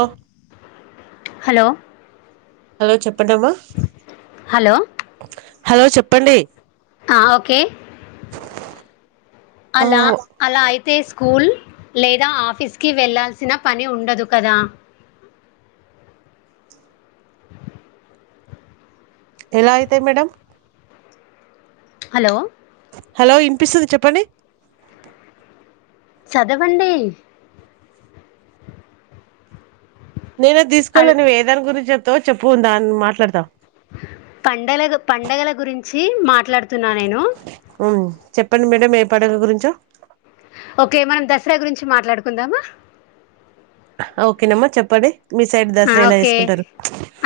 ఒ hello hello చెప్పండమ్మ hello hello చెప్పండి ఆ ఓకే ఆ అలా అలా అయితే స్కూల్ లేదా ఆఫీస్కి వెళ్ళాల్సిన పని ఉండదు కదా ఎలా అయితే మేడమ్ హలో హలో ఇనిపిస్తుంది చెప్పండి చదవండి నేనే అది తీసుకోెలే అల్ నువ్ ఏ దాని గురించి చెప్ చెప్పుకుందా నేను మాట్లాడతా పండల పండగల గురించి మాట్లాడ ఉం చెప్పండి మేడం ఏ పండగ గురించో ఓకే మనం దసరా గురించి మాట్లాడుకుందామా ఓకేనమ్మా చెప్పండి మీ సైడ్ ఆ, దసరా ఎలా ఓకే చేసుకుంటారు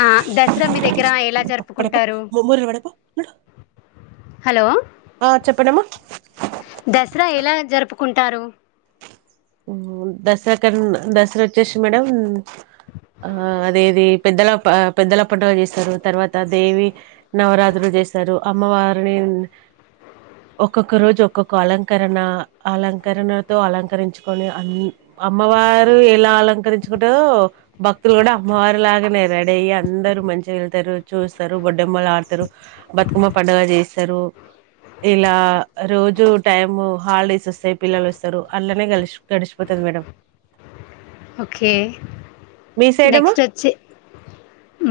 ఆ, దసరా మీ దగ్గర ఎలా జరుపుకుంటారు హలో ఆ చెప్పండమ్మ కుంటారు దసరా క దసరా వచ్చేసి మేడమ్ ఆ అదే అదే పెద్దల పెద్దల పండుగ చేస్తారు తర్వాత దేవి నవరాత్రు చేశారు అమ్మవారిని ఒక్కొక్క రోజు ఒక్కొక్క అలంకరణ అలంకరణతో అలంకరించు కుని అమ్మవారు ఎలా అలంకరించుకుంటారో భక్తులు కూడా అమ్మవారు లాగానేడయ్య అందరు మంచిగా వెళ్తారు చూస్తారు బొడ్డెమ్మలు ఆడుతారు బతుకమ్మ పండుగ చేస్తారు ఇలా రోజు టైం హాలిడేస్ వస్తాయి పిల్లలు వస్తారు అల్లనే కలిశి గడిచిపోతది మేడం ఓకే మీ సైడ్ ఏమో నెక్స్ట్ వచ్చి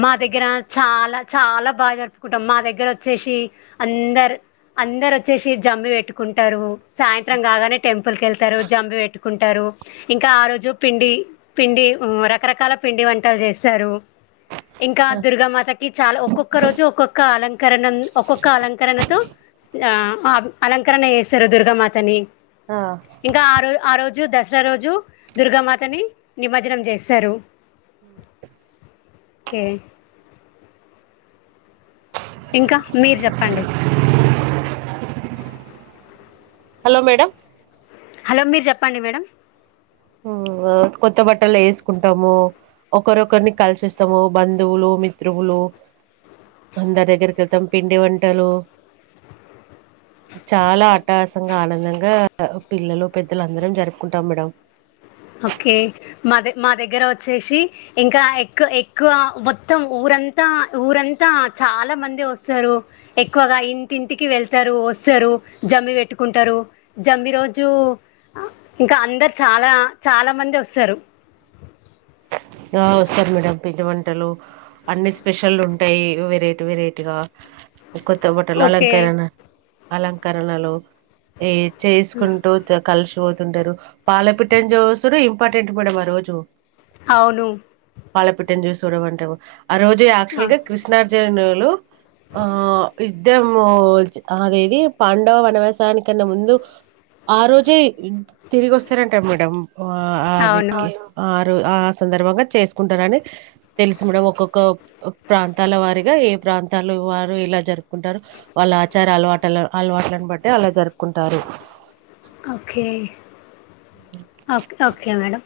మా దగ్గర చాలా చాలా బాగా జరుపుకుంటాం మా దగ్గర వచ్చేసి అందరు అందరు వచ్చేసి జమ్మి పెట్టుకుంటారు సాయంత్రం కాగానే టెంపుల్ కెళ్తారు జంబి పెట్టు కుంటారు ఇంకా ఆ రోజు పిండి పిండి రకరకాల పిండి వంటలు చేస్తారు ఇంకా దుర్గామాతకి చాలా ఒక్కొక్క రోజు ఒక్కొక్క అలంక కరణం ఒక్కొక్క అలంకరణతో ఆ అలంకరణ చేస్తారు దుర్గామాతని ఆ ఇంకా ఆరోజ ఆ రోజు దసరా రోజు దుర్గామాత ని నిమజ్జనం చేస్తారు కే ఇంకా మీరు జేప్పండి. హలో మేడం హలో మీరు జెప్పండి. మేడం హ్ ఆ కొత్త బట్టలు ఏసుకుంటాము. ఒకరొకరిని కలిసి వోస్తాము. బంధువులు మిత్రువులు అందరి దగ్గరికి ఏళ్తాము. పిండి వంటలు చాలా అట్టహాసంగా ఆనందంగా పిల్లలు పెద్దలు అందరం జరుపుకుంటాం. మేడం ఓకె మా మా దగ్గర వోచ్చేసి ఇంకా ఎక్కు ఎక్కువ మొత్తం ఊరంతా ఊరంతా చాలా మంది వస్తారు. ఎక్కువగా ఇంటింటికి వెళ్తారు వస్తారు. జమ్మి పెట్టుకుంటారు. జమ్మి రోజు ఇంకా అందరు చాలా చాలామంది వస్తారు ఆ వస్తారు మేడం పిండి వంటలు అన్ని స్పెషల్లు ఉంటాయి. వెరైటీ వెరైటీగా కొత్తబట్టలు ఓకే అలంకరణ అలంకరణ లు ఏ చేసుకుంటూ జరు కలిసిపోతుంటారు. పాలపిట్టని జుసుడు ఇంపార్టెంట్ మేడం ఆ రోజు అవును పాలపిట్టను జుసుడు అంటె ఓ ఆ రోజు ఆ, యాక్చువల్గా కృష్ణార్జున ను లో ఆ యుద్ధము వచ్చి అదేది పాండవ వనవాసానికన్నా ముందు ఆ రోజే తిరిగి వస్తారంటా మేడం ఓ ఆది అవును కె ఓ అది రు ఆ స్ సందర్భంగా చేసుకుంటారని తెలుసు మేడం ఒక్కొక్క ఒక ప్రాంతాల వారిగా ఏ ప్రాంతాల వారు ఇలా జరుపుకుంటారు. వాళ్ళ ఆచార అలవాటా అలవాట్లను బట్టి అలా జరుపుకుంటారు. Okay okay okay madam